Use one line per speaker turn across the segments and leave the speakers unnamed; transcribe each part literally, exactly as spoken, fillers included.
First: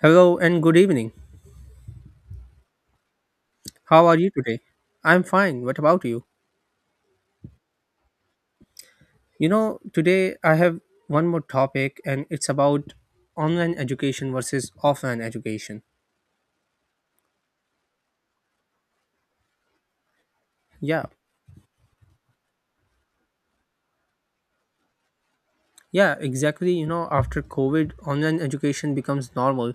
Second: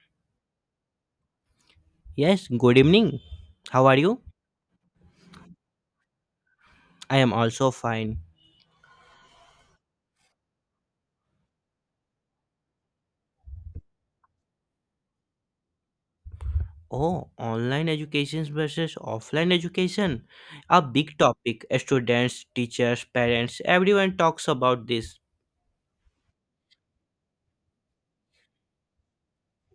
Hello and good evening.
Yes, good evening. How are
How are
you?
you today? I'm fine. What about you?
I am also fine.
You know, today I have one more topic, and it's about online education versus offline education.
Oh, online education versus offline education. A
Yeah.
big topic. Students, teachers, parents, everyone talks about this.
Yeah, exactly. You know, after COVID, online education becomes normal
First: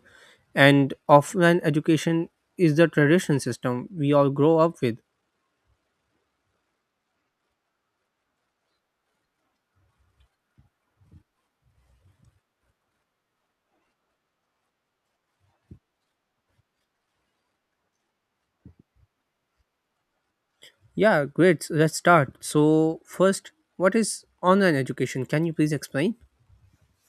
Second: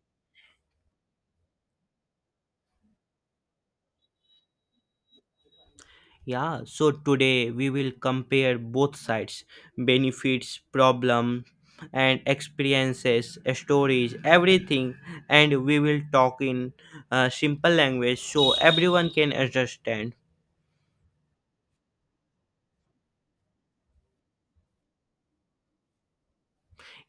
and offline education is the tradition system we all grow up with.
Yeah, so today we will compare both sides benefits, problem, and experiences, stories, everything. And we will talk in uh, simple language so everyone can understand.
Yeah, great. Let's start. So, first, what is online education? Can you please explain?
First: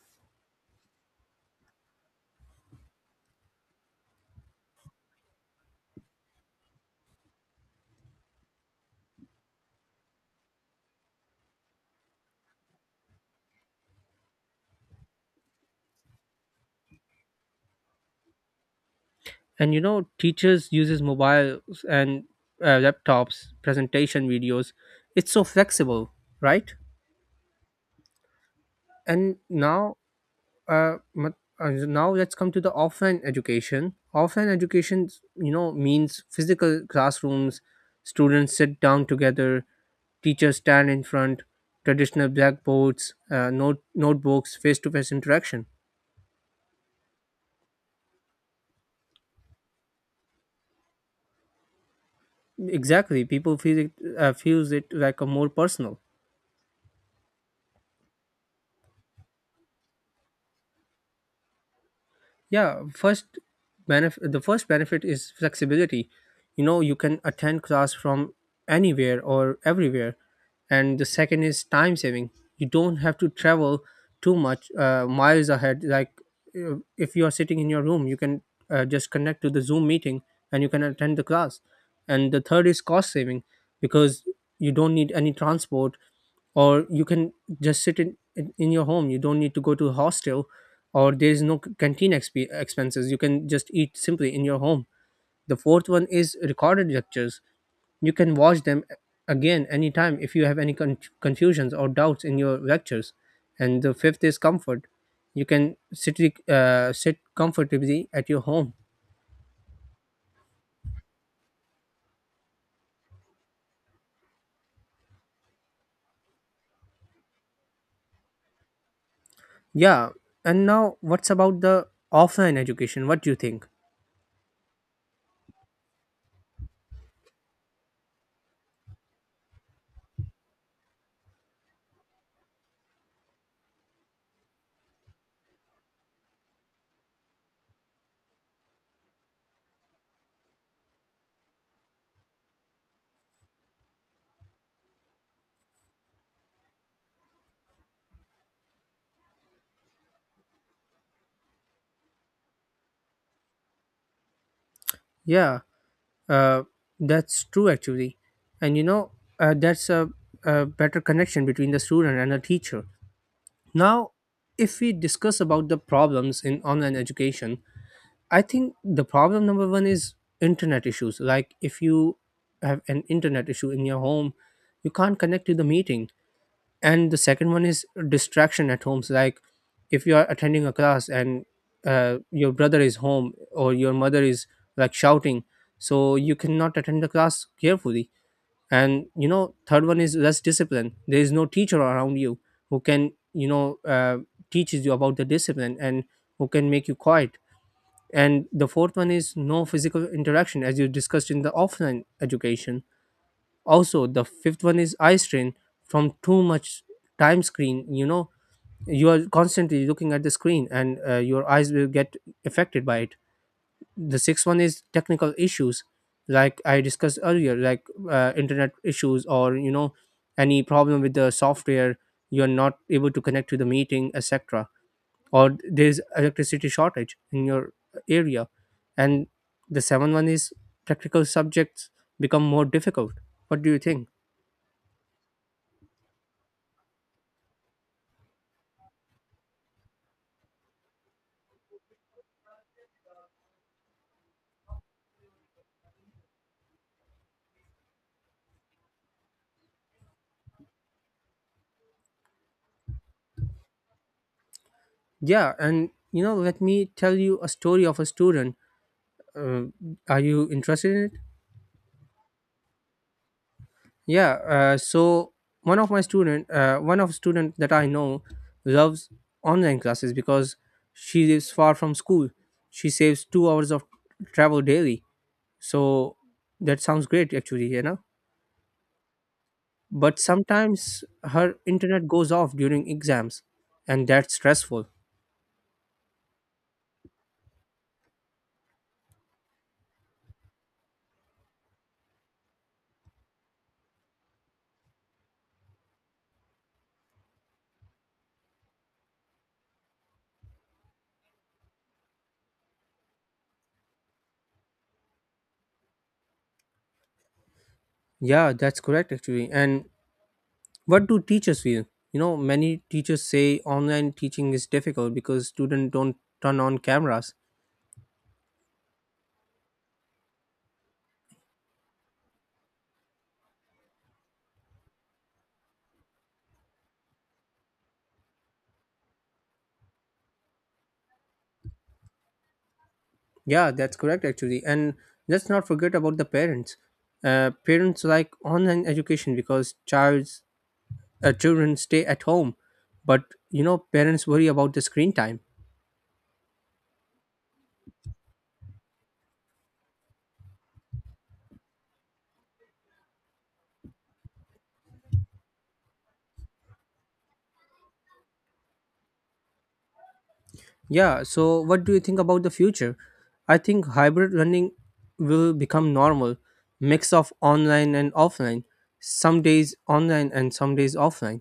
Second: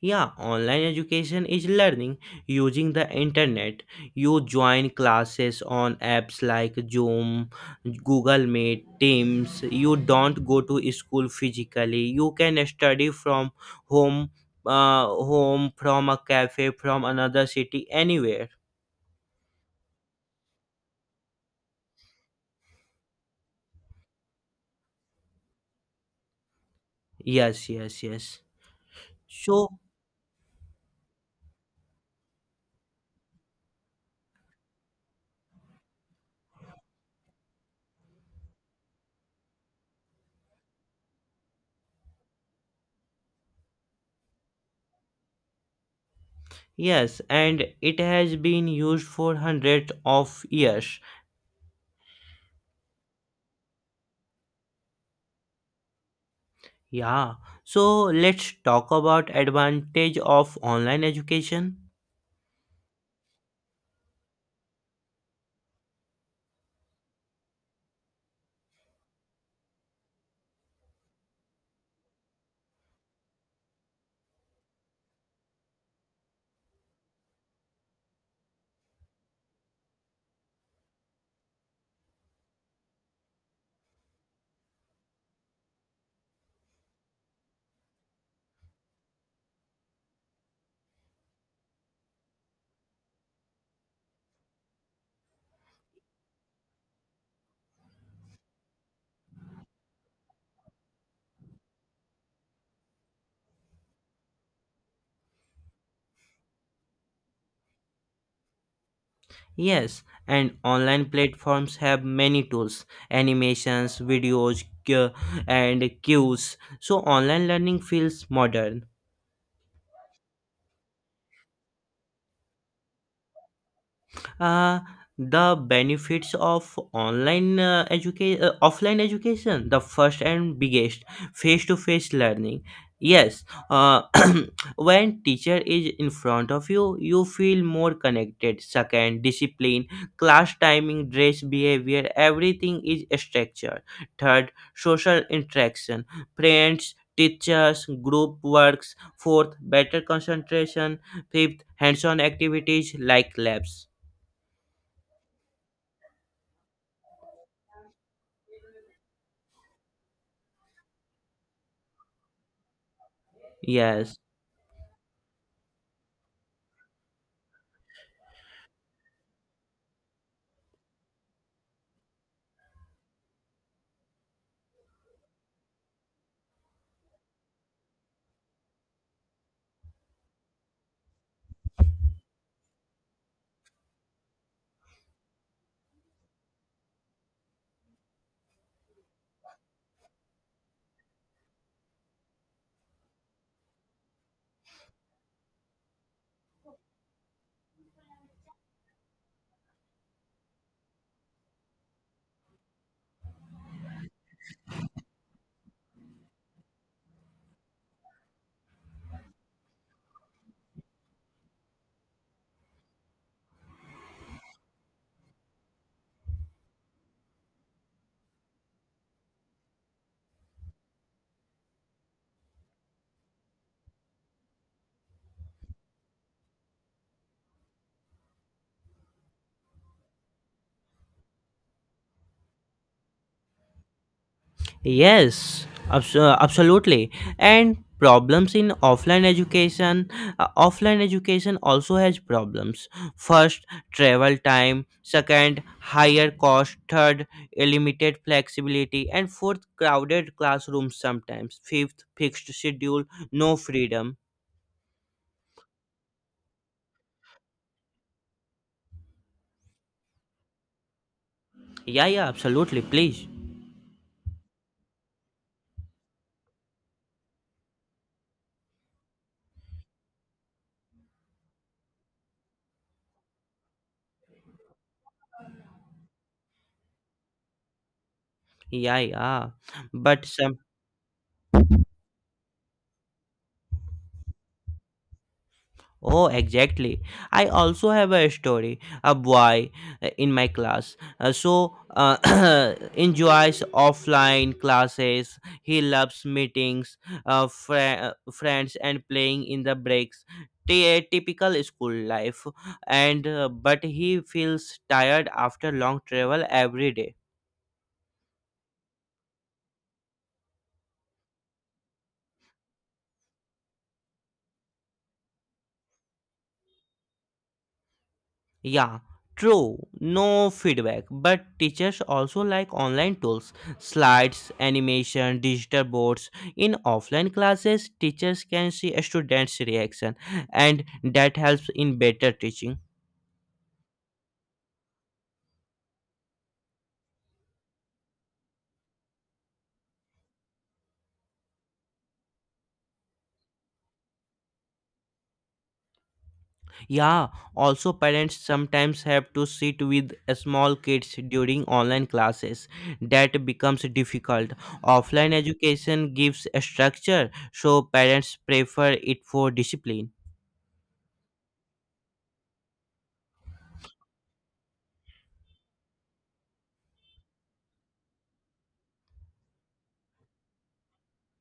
Yeah, online education is learning using the internet. You join classes on apps like Zoom, Google Meet, Teams. You don't go to school physically. You can study from home, uh, home from a cafe, from another city, anywhere.
And you know teachers uses mobiles and uh, laptops, presentation videos. It's so flexible, right?
Yes, yes, yes.
and
So,
now uh, mat- uh, now let's come to the offline education. Offline education you know means physical classrooms. Students sit down together, teachers stand in front, traditional blackboards, uh, note, notebooks, face-to-face interaction.
yes, and it has been used for hundreds of years.
Exactly, people feel it uh, feels it like a more personal.
Yeah, so let's talk about advantage of online education.
Yeah, first benefit the first benefit is flexibility. You know, you can attend class from anywhere or everywhere. And the second is time saving. You don't have to travel too much uh, miles ahead. Like, uh, if you are sitting in your room, you can uh, just connect to the Zoom meeting and you can attend the class. And the third is cost saving because you don't need any transport, or you can just sit in in, in your home. You don't need to go to a hostel, or there is no c- canteen exp- expenses. You can just eat simply in your home. The fourth one is recorded lectures. You can watch them again anytime if you have any con- confusions or doubts in your lectures. And the fifth is comfort. You can sit rec- uh, sit comfortably at your home.
Yes, and online platforms have many tools, animations, videos, cu- and cues. So online learning feels modern.
Yeah, and now what's about the offline education? What do you think?
uh, the benefits of online uh, educa- uh, offline education, the first and biggest, face to face learning. Yes. uh, when teacher is in front of you, you feel more connected. Second, discipline, class timing, dress, behavior, everything is structured. Third, social interaction, friends, teachers, group works. Fourth, better concentration. Fifth, hands-on activities like labs.
Yeah. Uh, that's true, actually. And you know, uh, that's a, a better connection between the student and the teacher. Now,
Yes,
if we discuss about the problems in online education, I think the problem number one is internet issues. Like, if you have an internet issue in your home, you can't connect to the meeting. And the second one is distraction at homes. Like, if you are attending a class and uh, your brother is home, or your mother is like shouting, so you cannot attend the class carefully. And you know third one is less discipline. There is no teacher around you who can you know uh, teaches you about the discipline and who can make you quiet. And the fourth one is no physical interaction, as you discussed in the offline education. Also, the fifth one is eye strain from too much time screen. You know you are constantly looking at the screen, and uh, your eyes will get affected by it. The sixth one is technical issues, like I discussed earlier. Like, uh, internet issues, or you know any problem with the software. You're not able to connect to the meeting, etc., or there's electricity shortage in your area. And the seventh one is practical subjects become more difficult. What do you think?
yes, abs- uh, absolutely. And problems in offline education. Uh, offline education also has problems. First, travel time. Second, higher cost. Third, limited flexibility. And fourth, crowded classrooms sometimes. Fifth, fixed schedule, no freedom.
Yeah, and you know, let me tell you a story of a student. Uh, are you interested in it?
Yeah, yeah, absolutely. Please.
Yeah. Uh, so one of my student, uh, one of student that I know, loves online classes because she lives far from school. She saves two hours of travel daily. So that sounds great, actually. You know,
Yeah, yeah.
but
But some.
sometimes her internet goes off during exams, and that's stressful.
Oh, exactly. I also have a story. A boy uh, in my class. Uh, so uh, enjoys offline classes. He loves meetings, uh, fri- uh, friends, and playing in the breaks. Ty- typical school life. And uh, but he feels tired after long travel every day.
Yeah, that's correct actually. And what do teachers feel? You know many teachers say online teaching is difficult because students don't turn on cameras.
Yeah, true, no feedback. But teachers also like online tools, slides, animation, digital boards. In offline classes, teachers can see a students' reaction, and that helps in better teaching.
Yeah, that's correct actually. And let's not forget about the parents. Uh, parents like online education because child's uh, children stay at home, but you know parents worry about the screen time.
Yeah, also, parents sometimes have to sit with a small kids during online classes. That becomes difficult. Offline education gives a structure, so parents prefer it for discipline.
Yeah, so what do you think about the future? I think hybrid learning will become normal. Mix of online and offline, some days online and some days offline.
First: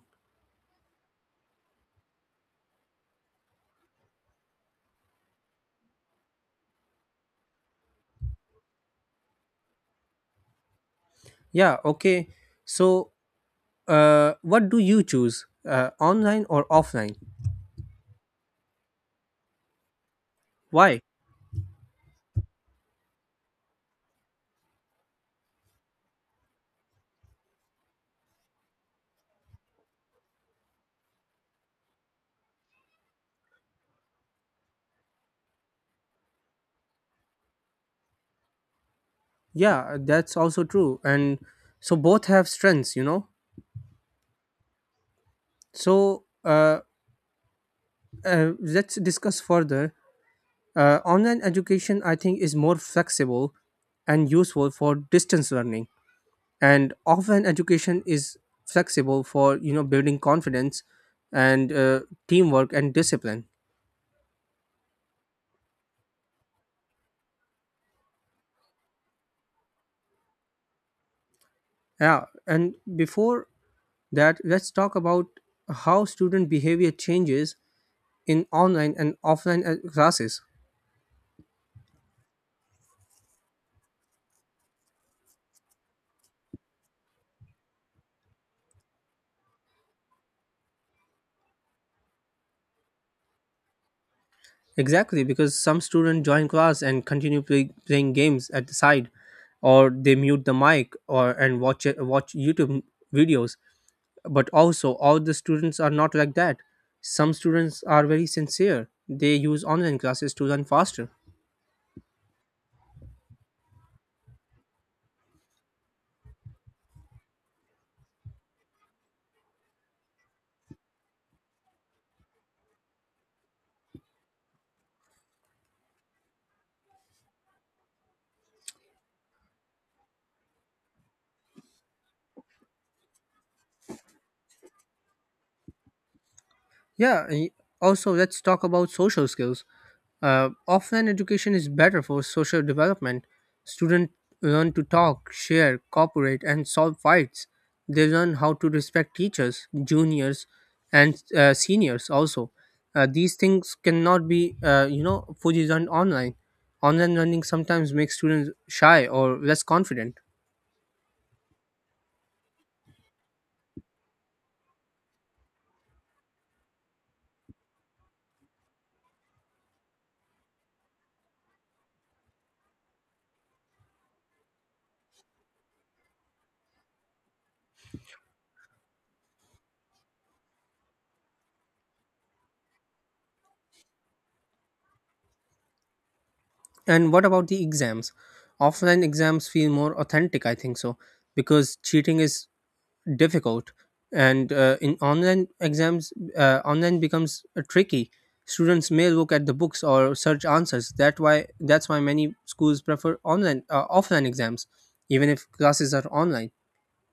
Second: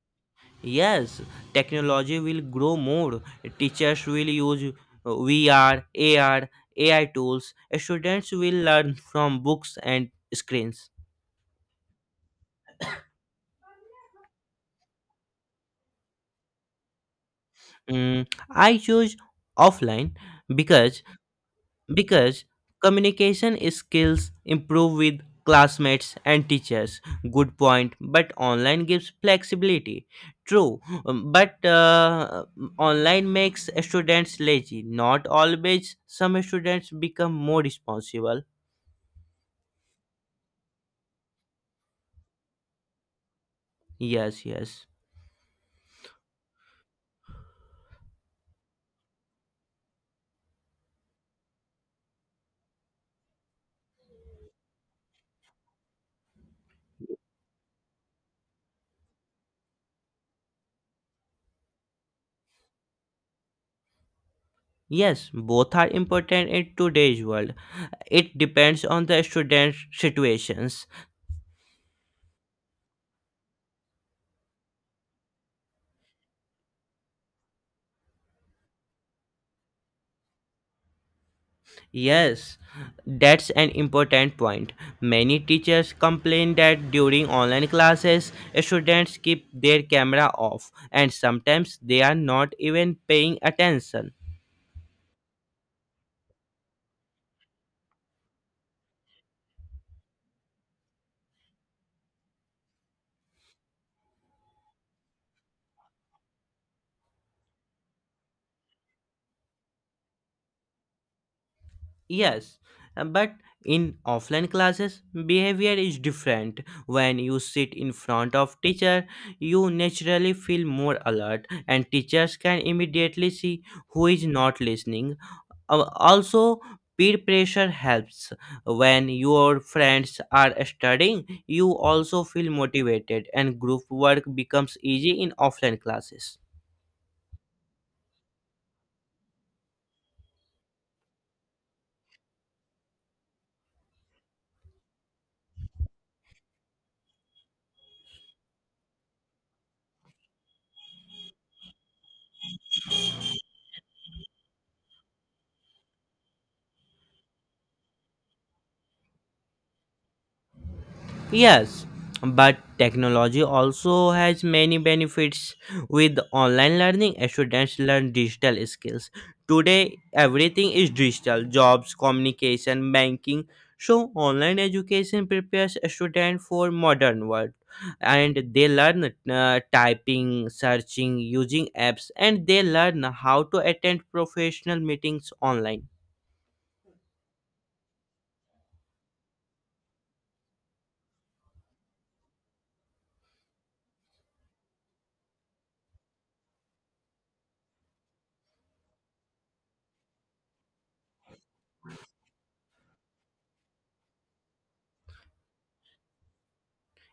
Yes, technology will grow more. Teachers will use uh, V R, A R, A I tools. Students will learn from books and screens.
Yeah, okay. So, uh, what do you choose, uh, online or offline?
Mm, I choose offline
Why?
because because communication skills improve with classmates and teachers. Good point, but online gives flexibility. True. Um, but uh, Online makes students lazy. Not always, some students become more responsible.
Yeah, that's also true. And so both have strengths, you know.
Yes, yes,
So, uh, uh, let's discuss further. Uh, online education, I think, is more flexible and useful for distance learning, and offline education is flexible for you know building confidence and uh, teamwork and discipline.
yes, both are important in today's world. It depends on the student situations.
Yeah, and before that, let's talk about how student behavior changes in online and offline uh, classes.
Yes, that's an important point. Many teachers complain that during online classes, students keep their camera off and sometimes they are not even paying attention.
Exactly, because some students join class and continue play, playing games at the side, or they mute the mic or and watch it- watch YouTube videos. But also, all the students are not like that. Some students are very sincere. They use online classes to learn faster.
Yes, uh, but in offline classes, behavior is different. When you sit in front of teacher, you naturally feel more alert and teachers can immediately see who is not listening. Uh, Also, peer pressure helps. When your friends are studying, you also feel motivated and group work becomes easy in offline classes.
Yeah, y- also, let's talk about social skills. Uh, offline education is better for social development. Students learn to talk, share, cooperate, and solve fights. They learn how to respect teachers, juniors, and uh, seniors also. Uh, these things cannot be uh, you know, fully done online. Online learning sometimes makes students shy or less confident.
Yes, but technology also has many benefits. With online learning, students learn digital skills. Today, everything is digital jobs, communication, banking. So, online education prepares students for modern world and they learn uh, typing, searching, using apps, and they learn how to attend professional meetings online.
And what about the exams? Offline exams feel more authentic, I think so, because cheating is difficult. And uh, in online exams, uh, online becomes uh, tricky. Students may look at the books or search answers, that why that's why many schools prefer online uh, offline exams even if classes are online.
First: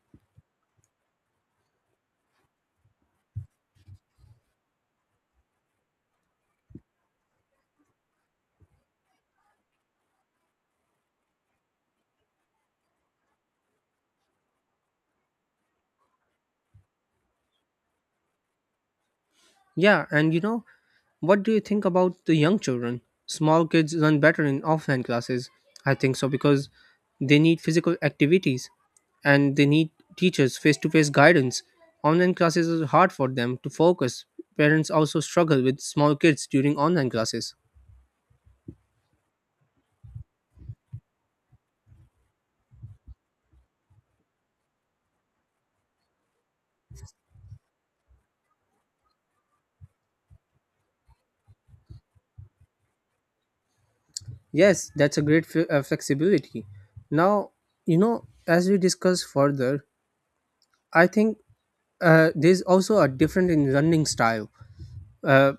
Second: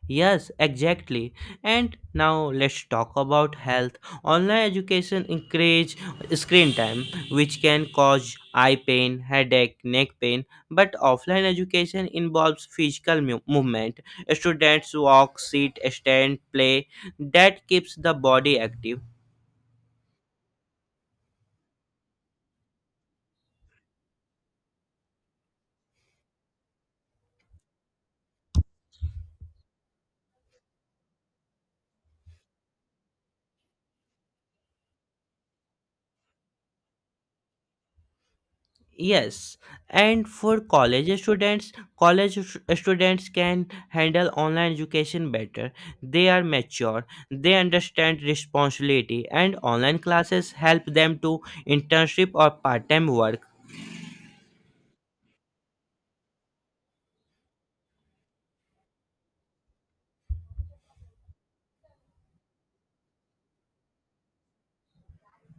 Yes, exactly. And now let's talk about health. Online education encourage screen time, which can cause eye pain, headache, neck pain. But offline education involves physical mu- movement. Students walk, sit, stand, play. That keeps the body active.
Yeah, and you know what do you think about the young children? Small kids learn better in offline classes. I think so because they need physical activities, and they need teachers face to face guidance. Online classes are hard for them to focus. Parents also struggle with small kids during online classes.
Yes, and for college students, college stu- students can handle online education better. They are mature, they understand responsibility, and online classes help them to internship or part time work.
Yes, that's a great f- uh, flexibility. Now, you know, as we discuss further, I think uh, there's also a different in learning style. Uh,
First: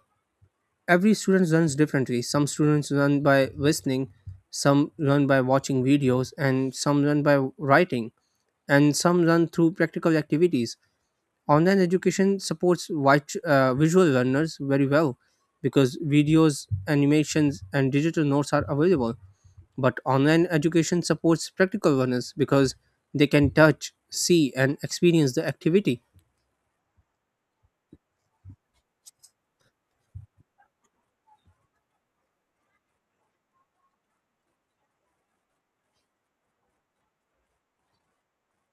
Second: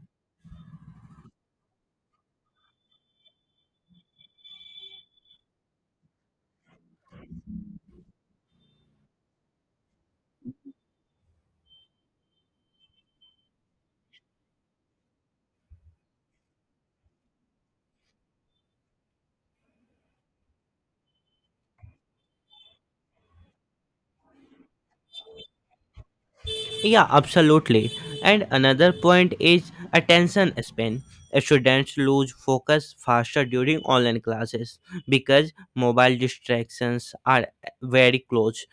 every student learns differently. Some students learn by listening, some learn by watching videos, and some learn by writing, and some learn through practical activities. Online education supports white, uh, visual learners very well because videos, animations, and digital notes are available. But online education supports practical learners because they can touch, see, and experience the activity.
Yeah, absolutely. And another point is attention span. Students lose focus faster during online classes because mobile distractions are very close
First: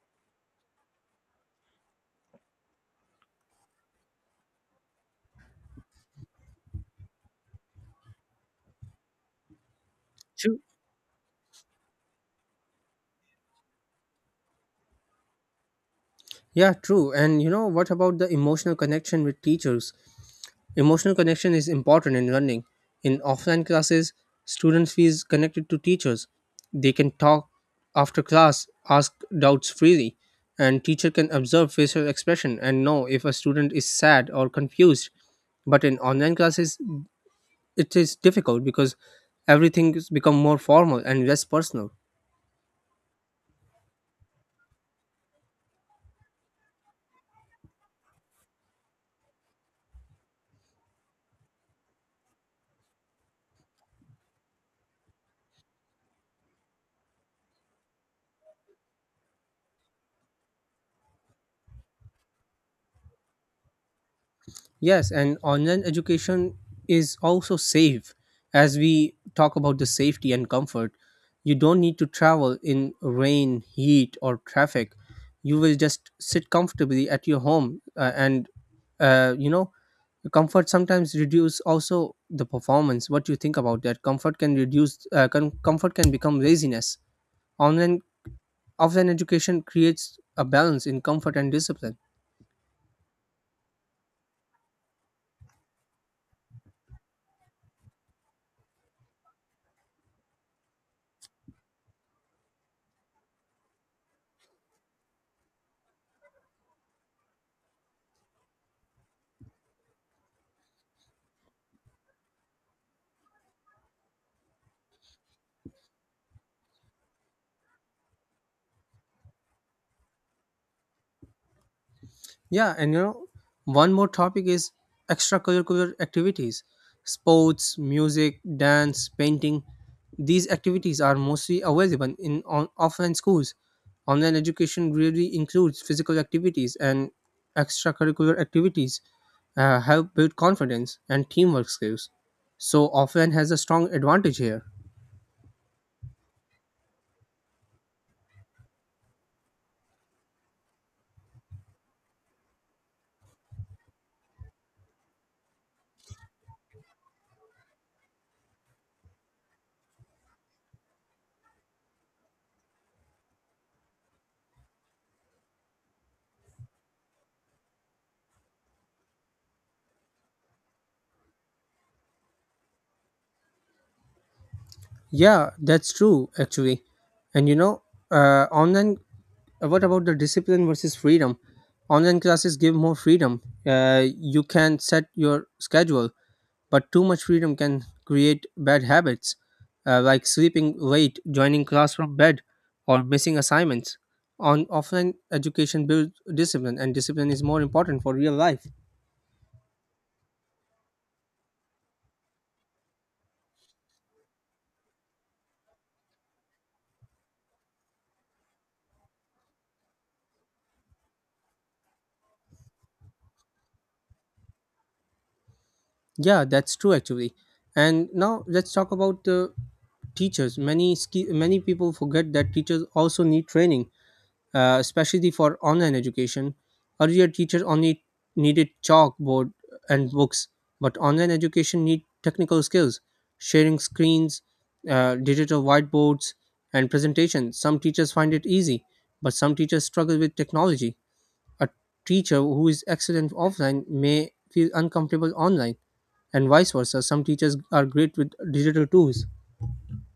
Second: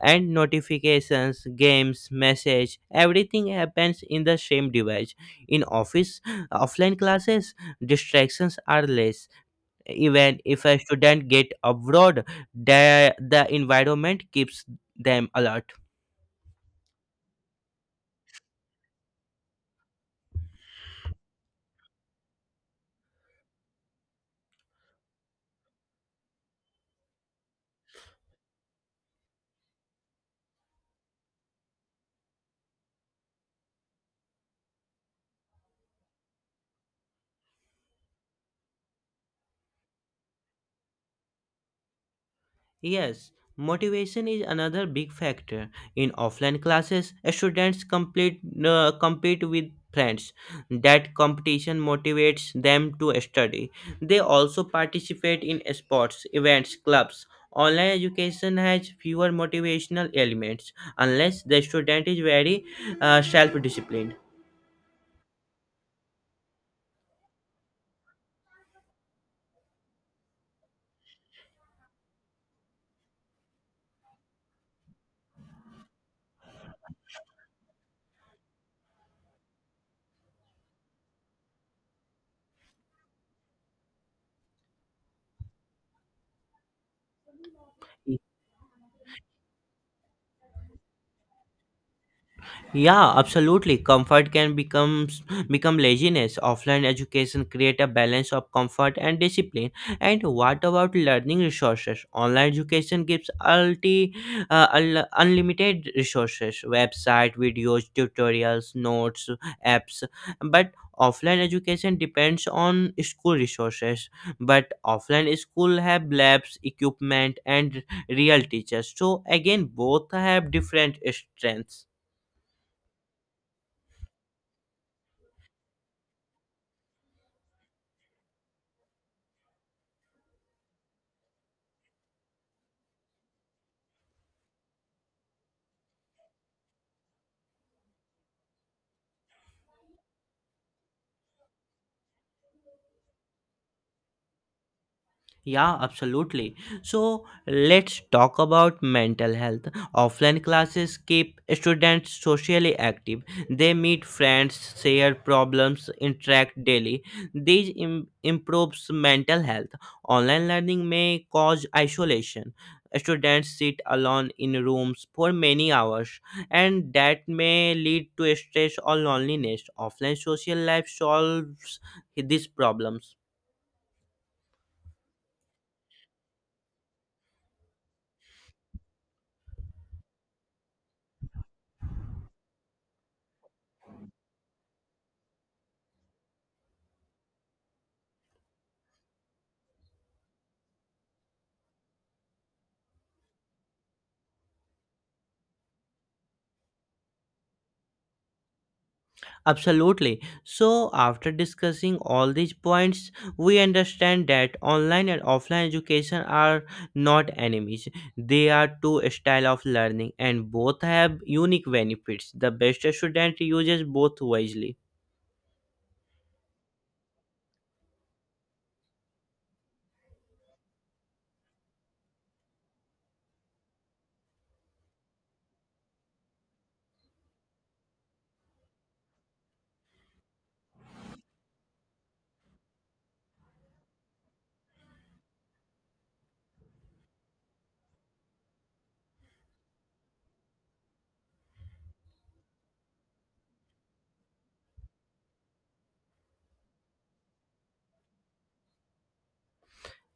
and notifications, games, message, everything happens in the same device. In office offline classes, distractions are less. Even
True.
if a student get abroad, the the environment keeps them alert.
Yeah, true. And you know, what about the emotional connection with teachers? Emotional connection is important in learning. In offline classes, students feel connected to teachers. They can talk after class, ask doubts freely, and teacher can observe facial expression and know if a student is sad or confused. But in online classes, it is difficult because everything has become more formal and less personal.
Yes, motivation is another big factor. In offline classes, students complete, uh, compete with friends. That competition motivates them to study. They also participate in sports, events, clubs. Online education has fewer motivational elements unless the student is very uh, self disciplined.
Yes, and online education is also safe. As we talk about the safety and comfort, you don't need to travel in rain, heat, or traffic. You will just sit comfortably at your home, uh, and uh, you know comfort sometimes reduce also the performance. What do you think about that? Comfort can reduce. Uh, com- comfort can become laziness. Online offline education creates a balance in comfort and discipline.
Yeah, absolutely. Comfort can become become laziness. Offline education create a balance of comfort and discipline. And what about learning resources? Online education gives ulti, uh, unl- unlimited resources, website, videos, tutorials, notes, apps. But offline education depends on school resources. But offline school have labs, equipment, and real teachers. So again, both have different strengths.
Yeah, and you know, one more topic is extracurricular activities, sports, music, dance, painting. These activities are mostly available in on- offline schools. Online education really includes physical activities, and extracurricular activities uh, help build confidence and teamwork skills. So, offline has a strong advantage here.
Yeah, absolutely. So let's talk about mental health. Offline classes keep students socially active. They meet friends, share problems, interact daily. This im- improves mental health. Online learning may cause isolation. Students sit alone in rooms for many hours, and that may lead to stress or loneliness. Offline social life solves these problems.
Yeah, that's true actually. And you know, uh, online. Uh, What about the discipline versus freedom? Online classes give more freedom. Uh, you can set your schedule, but too much freedom can create bad habits, uh, like sleeping late, joining class from bed, or missing assignments. On offline education builds discipline, and discipline is more important for real life.
Absolutely. So, after discussing all these points, we understand that online and offline education are not enemies. They are two styles of learning and both have unique benefits. The best student uses both wisely.
Yeah, that's true actually. And now let's talk about the teachers. Many ski- many people forget that teachers also need training, uh, especially for online education. Earlier, teachers only needed chalkboard and books, but online education need technical skills, sharing screens, uh, digital whiteboards, and presentations. Some teachers find it easy, but some teachers struggle with technology. A teacher who is excellent offline may feel uncomfortable online and vice versa. Some teachers are great with digital tools.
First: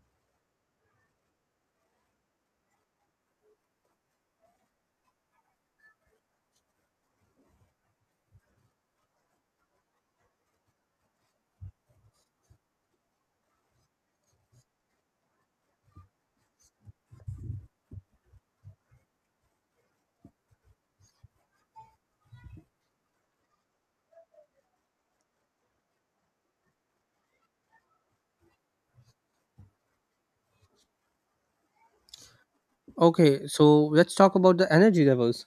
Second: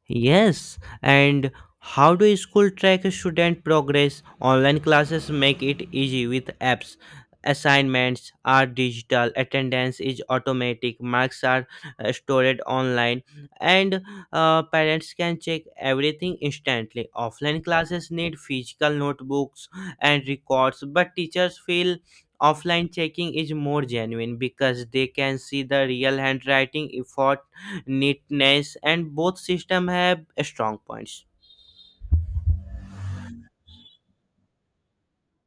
Yes, and how do school track student progress? Online classes make it easy with apps. Assignments are digital, attendance is automatic, marks are uh, stored online, and uh, parents can check everything instantly. Offline classes need physical notebooks and records, but teachers feel offline checking is more genuine because they can see the real handwriting effort, neatness, and both system have strong points.
Okay, so let's talk about the energy levels.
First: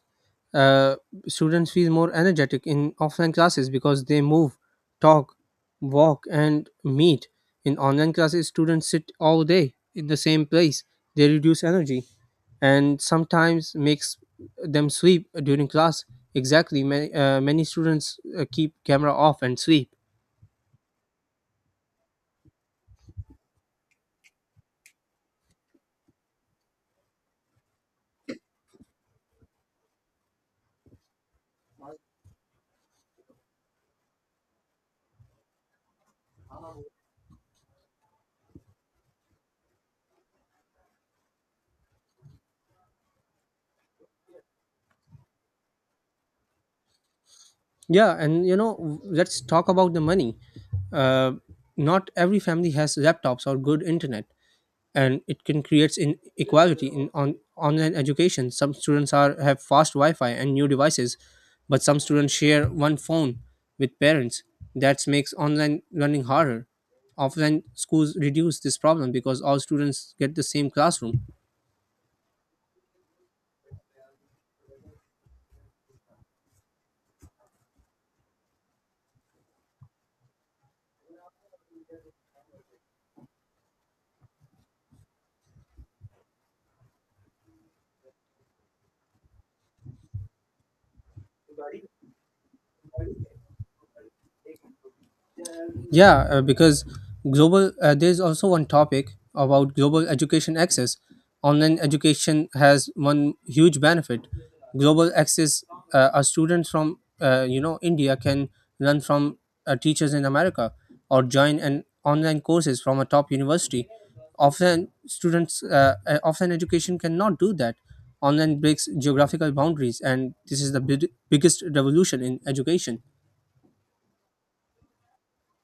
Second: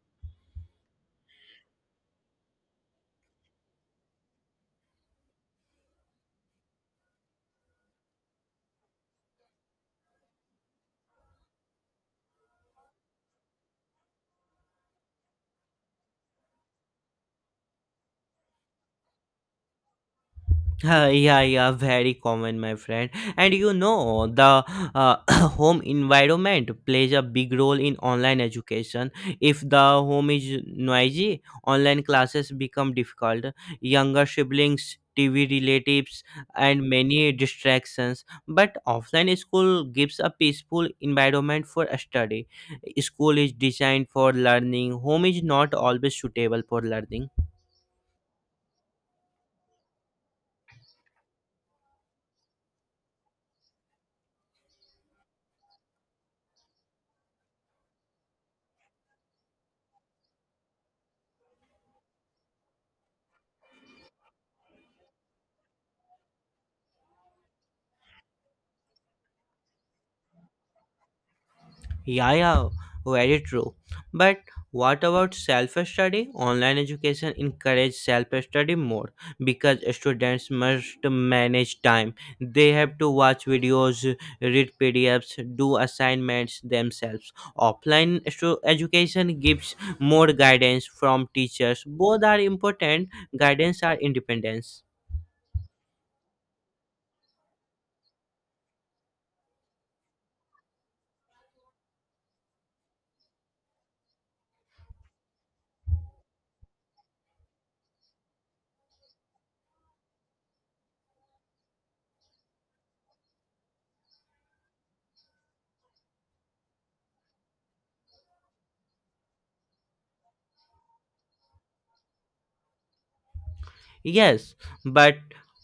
Uh, Students feel more energetic in offline classes because they move, talk, walk, and meet. In online classes, students sit all day in the same place. They reduce energy and sometimes makes them sleep during class. Exactly, many, uh, many students uh, keep camera off and sleep.
Uh, yeah, yeah, very common, my friend. And you know, the uh, home environment plays a big role in online education. If the home is noisy, online classes become difficult. Younger siblings, T V relatives, and many distractions. But offline school gives a peaceful environment for study. School is designed for learning, home is not always suitable for learning.
Yeah, and you know, w- let's talk about the money. Uh, Not every family has laptops or good internet, and it can create inequality in on online education. Some students are have fast Wi-Fi and new devices, but some students share one phone with parents. That makes online learning harder. Offline schools reduce this problem because all students get the same classroom.
Yeah, yeah, very true. But what about self study? Online education encourages self study more because students must manage time. They have to watch videos, read P D Fs, do assignments themselves. Offline stu- education gives more guidance from teachers. Both are important. Guidance are independence.
Yeah, uh, because global uh, there's also one topic about global education access. Online education has one huge benefit. Global access, uh, a student from uh, you know India can learn from uh, teachers in America or join an online courses from a top university. Often students, uh, uh, often education cannot do that. Online breaks geographical boundaries, and this is the big, biggest revolution in education.
Yes, but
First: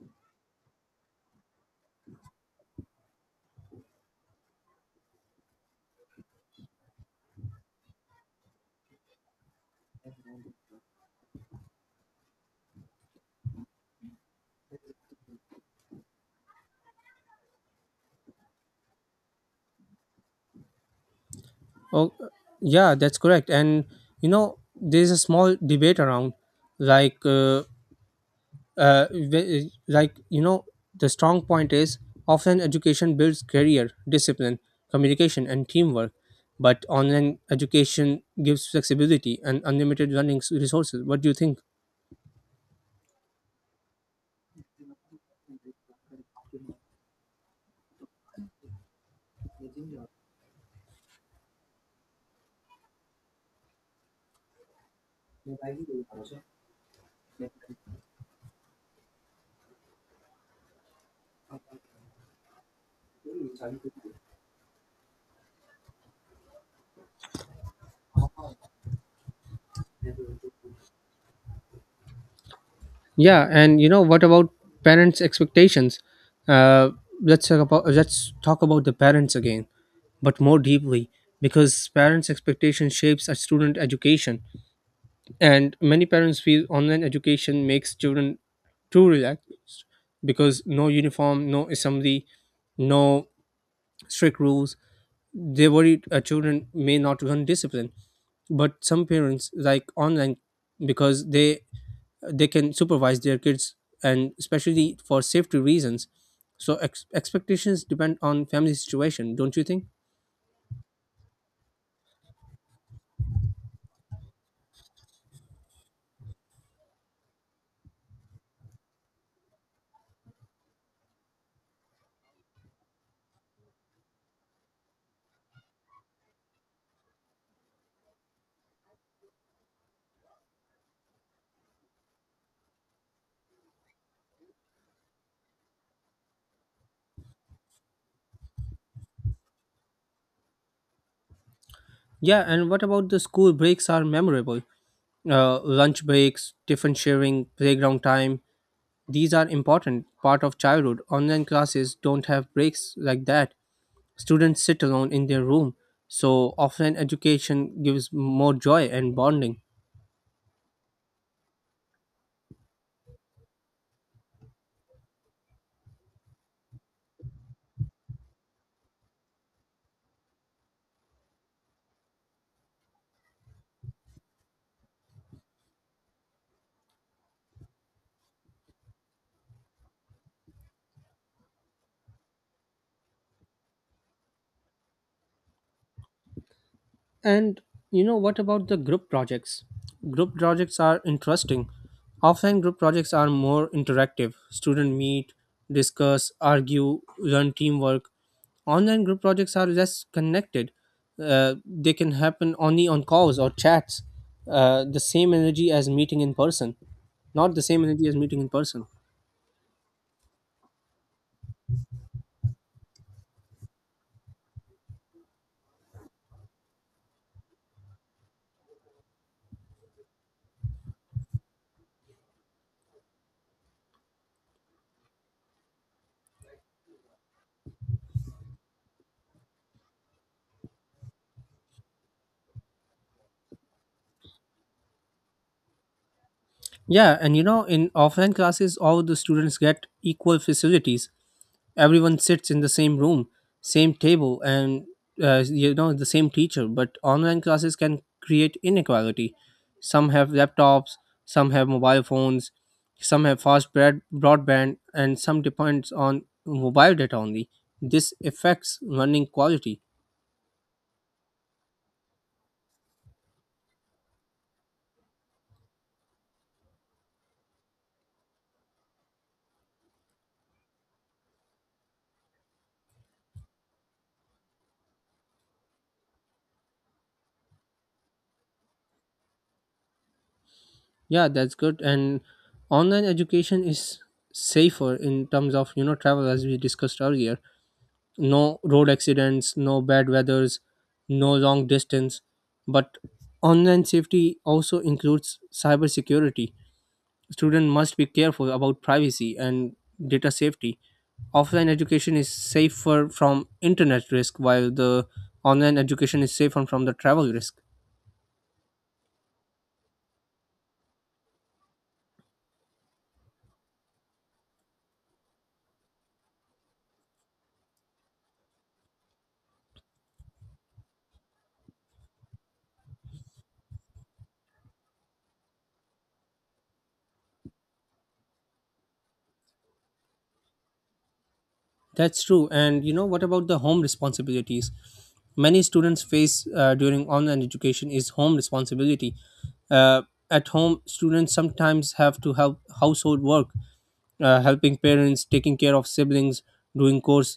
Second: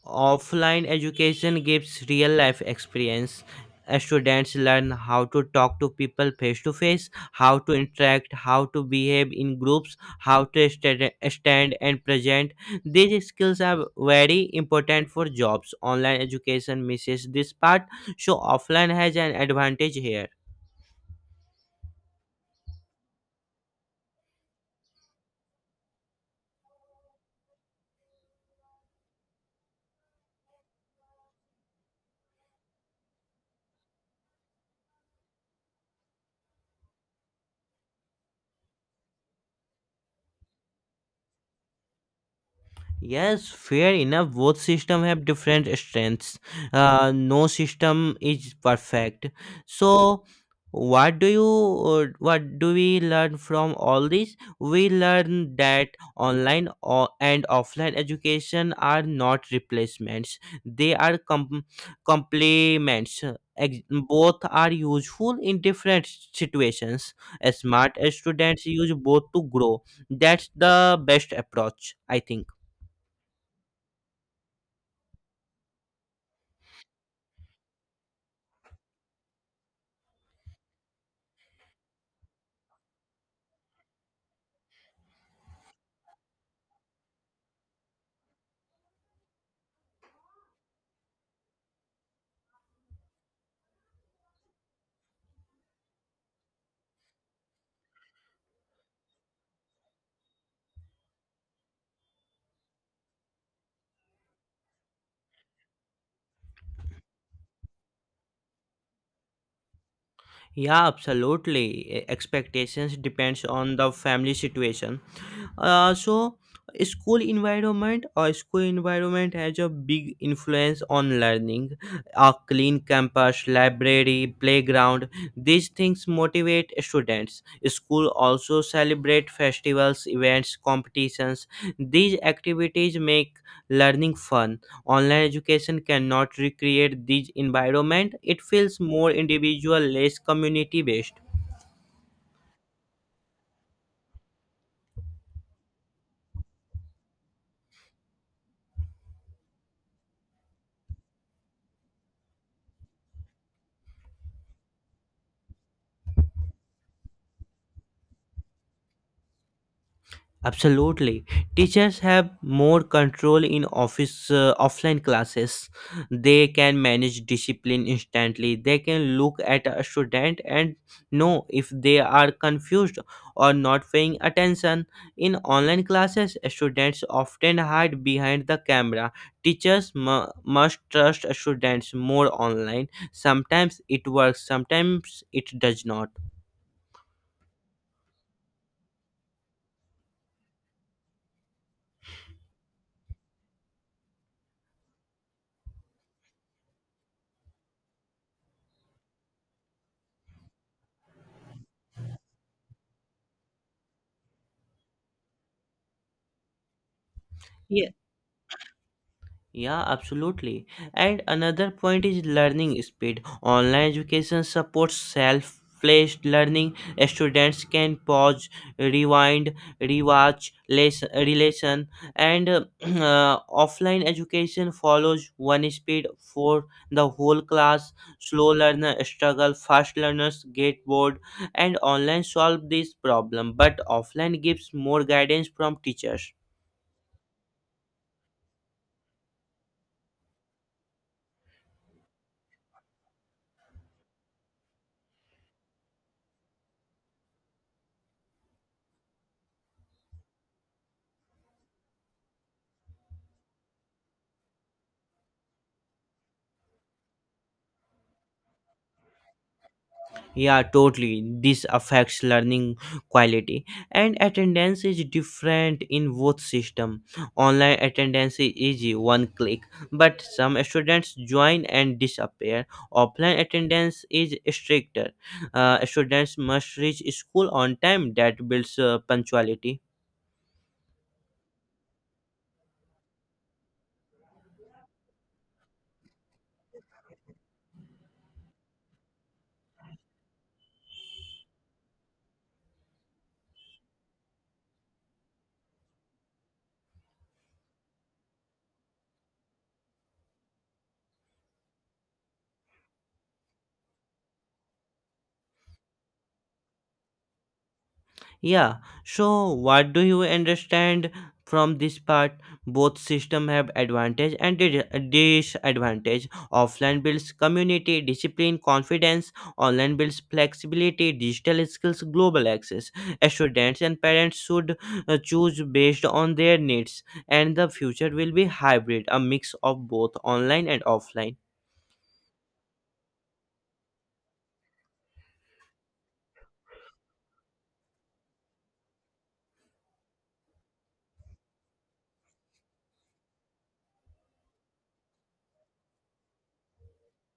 offline education gives real life experience. Uh, Students learn how to talk to people face to face, how to interact, how to behave in groups, how to stand stand and present. These skills are very important for jobs. Online education misses this part, so offline has an advantage here.
Oh, yeah, that's correct. And you know, there's a small debate around, like, uh, uh, wh- like you know, the strong point is often education builds career, discipline, communication, and teamwork, but online education gives flexibility and unlimited learning s- resources. What do you think?
Yes, fair enough. Both systems have different strengths. Uh, no system is perfect. So, what do you uh, what do we learn from all this? We learn that online o- and offline education are not replacements. They are com- complements. Ex- Both are useful in different situations. Smart students use both to grow. That's the best approach, I think.
Yeah, and you know what about parents' expectations? Uh, let's talk about let's talk about the parents again, but more deeply, because parents' expectation shapes a student education, and many parents feel online education makes children too relaxed because no uniform, no assembly, no strict rules. They worry uh, children may not learn discipline, but some parents like online because they they can supervise their kids, and especially for safety reasons. So ex- expectations depend on family situation, don't you think?
Yeah, absolutely. E- Expectations depends on the family situation. Uh, so, school environment or school environment has a big influence on learning. A clean campus, library, playground, these things motivate students. School also celebrate festivals, events, competitions. These activities make learning fun. Online education cannot recreate this environment. It feels more individual, less community based.
Yeah, and what about the school breaks are memorable? Uh, lunch breaks, tiffin sharing, playground time. These are important part of childhood. Online classes don't have breaks like that. Students sit alone in their room, so offline education gives more joy and bonding.
Absolutely. Teachers have more control in office uh, offline classes. They can manage discipline instantly. They can look at a student and know if they are confused or not paying attention. In online classes, students often hide behind the camera. Teachers mu must trust students more online. Sometimes it works, sometimes it does not.
And you know what about the group projects? Group projects are interesting. Offline group projects are more interactive. Students meet, discuss, argue, learn teamwork. Online group projects are less connected. Uh, they can happen only on calls or chats. Uh, the same energy as meeting in person, not the same
Yeah,
energy as meeting in person.
Yeah, absolutely. And another point is learning speed. Online education supports self paced learning. Students can pause, rewind, rewatch, lesson, relation, and uh, uh, offline education follows one speed for the whole class. Slow learner struggle, fast learners get bored, and online solve this problem. But offline gives more guidance from teachers.
Yeah, and you know, in offline classes, all the students get equal facilities. Everyone sits in the same room, same table, and uh, you know, the same teacher. But online classes can create inequality. Some have laptops, some have mobile phones, some have fast broad- broadband, and some depends on mobile data only. This affects learning quality.
Yeah, totally, this affects learning quality. And attendance is different in both system. Online attendance is easy, one click, but some students join and disappear. Offline attendance is stricter. Uh, students must reach school on time, that builds uh, punctuality.
Yeah, that's good. And online education is safer in terms of you know travel, as we discussed earlier. No road accidents, no bad weathers, no long distance. But online safety also includes cybersecurity. Students must be careful about privacy and data safety. Offline education is safer from internet risk, while the online education is safer from the travel risk.
Yeah, so what do you understand from this part? Both system have advantage and di- disadvantage. Offline builds community, discipline, confidence. Online builds flexibility, digital skills, global access. Students and parents should uh, choose based on their needs, and the future will be hybrid, a mix of both online and offline.
That's true. And you know, what about the home responsibilities? Many students face uh, during online education is home responsibility. Uh, at home, students sometimes have to help household work, uh, helping parents, taking care of siblings, doing course,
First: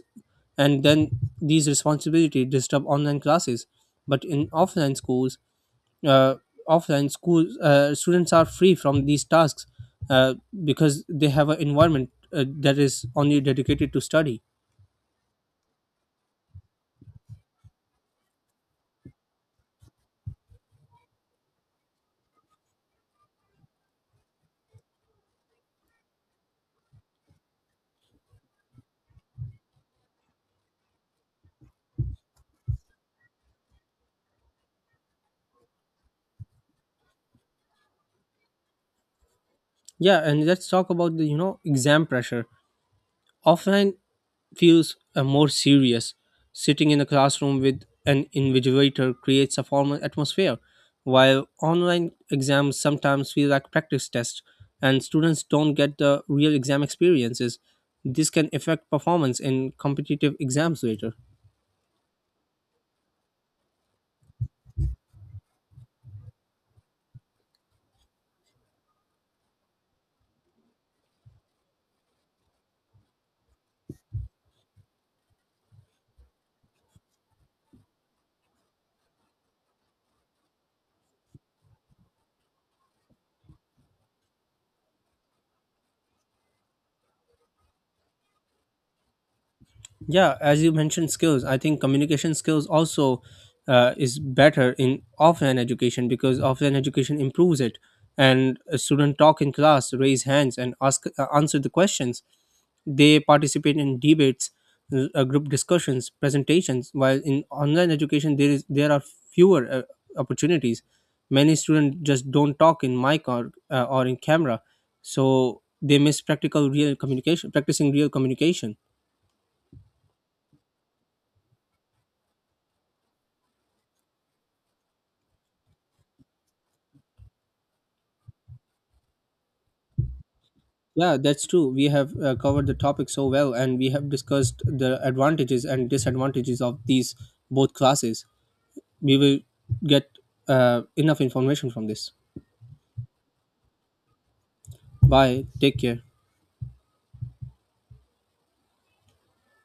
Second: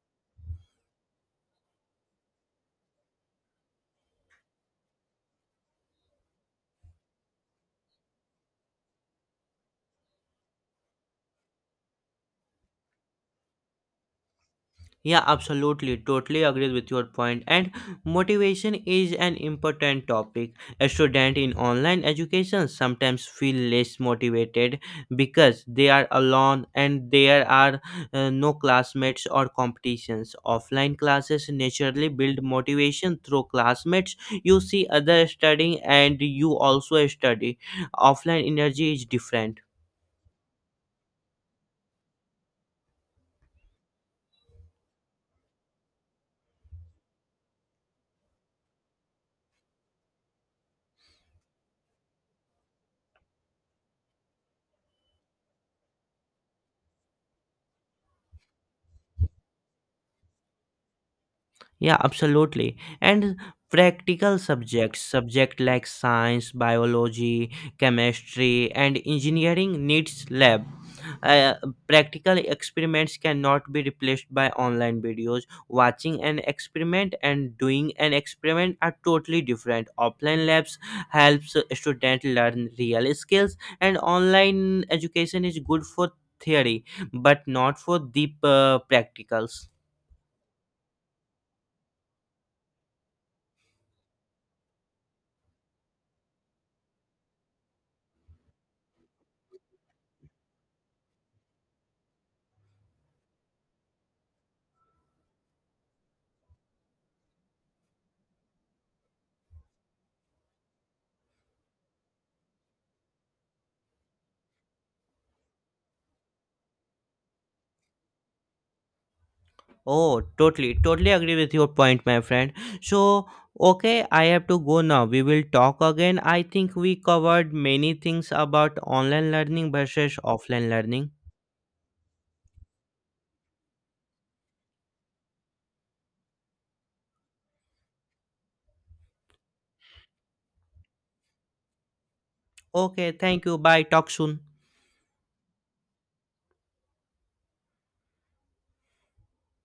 and then these responsibility disturb online classes. But in offline schools, uh, offline schools, uh, students are free from these tasks uh, because they have an environment uh, that is only dedicated to study.
Yeah, absolutely. Totally agrees with your point. And motivation is an important topic. A student in online education sometimes feel less motivated because they are alone and there are uh, no classmates or competitions. Offline classes naturally build motivation through classmates. You see other studying and you also study. Offline energy is different.
Yeah, and let's talk about the you know exam pressure. Offline feels uh, more serious. Sitting in a classroom with an invigilator creates a formal atmosphere, while online exams sometimes feel like practice tests, and students don't get the real exam experiences. This can affect performance in competitive exams later.
Yeah, absolutely. And practical subjects, subject like science, biology, chemistry, and engineering needs lab. Uh, practical experiments cannot be replaced by online videos. Watching an experiment and doing an experiment are totally different. Offline labs helps students learn real skills, and online education is good for theory but not for deep uh, practicals.
Yeah, as you mentioned skills, I think communication skills also uh, is better in offline education, because offline education improves it, and a student talk in class, raise hands, and ask uh, answer the questions. They participate in debates, l- uh, group discussions, presentations, while in online education there is there are fewer uh, opportunities. Many students just don't talk in mic or, uh, or in camera, so they miss practical real communication practicing real communication.
Oh, totally, totally agree with your point, my friend. So, okay, I have to go now. We will talk again. I think we covered many things about online learning versus offline learning.
Yeah, that's true. We have uh, covered the topic so well, and we have discussed the advantages and disadvantages of these both classes. We will get uh, enough information from this.
Okay, thank you. Bye. Talk soon.
Bye. Take care.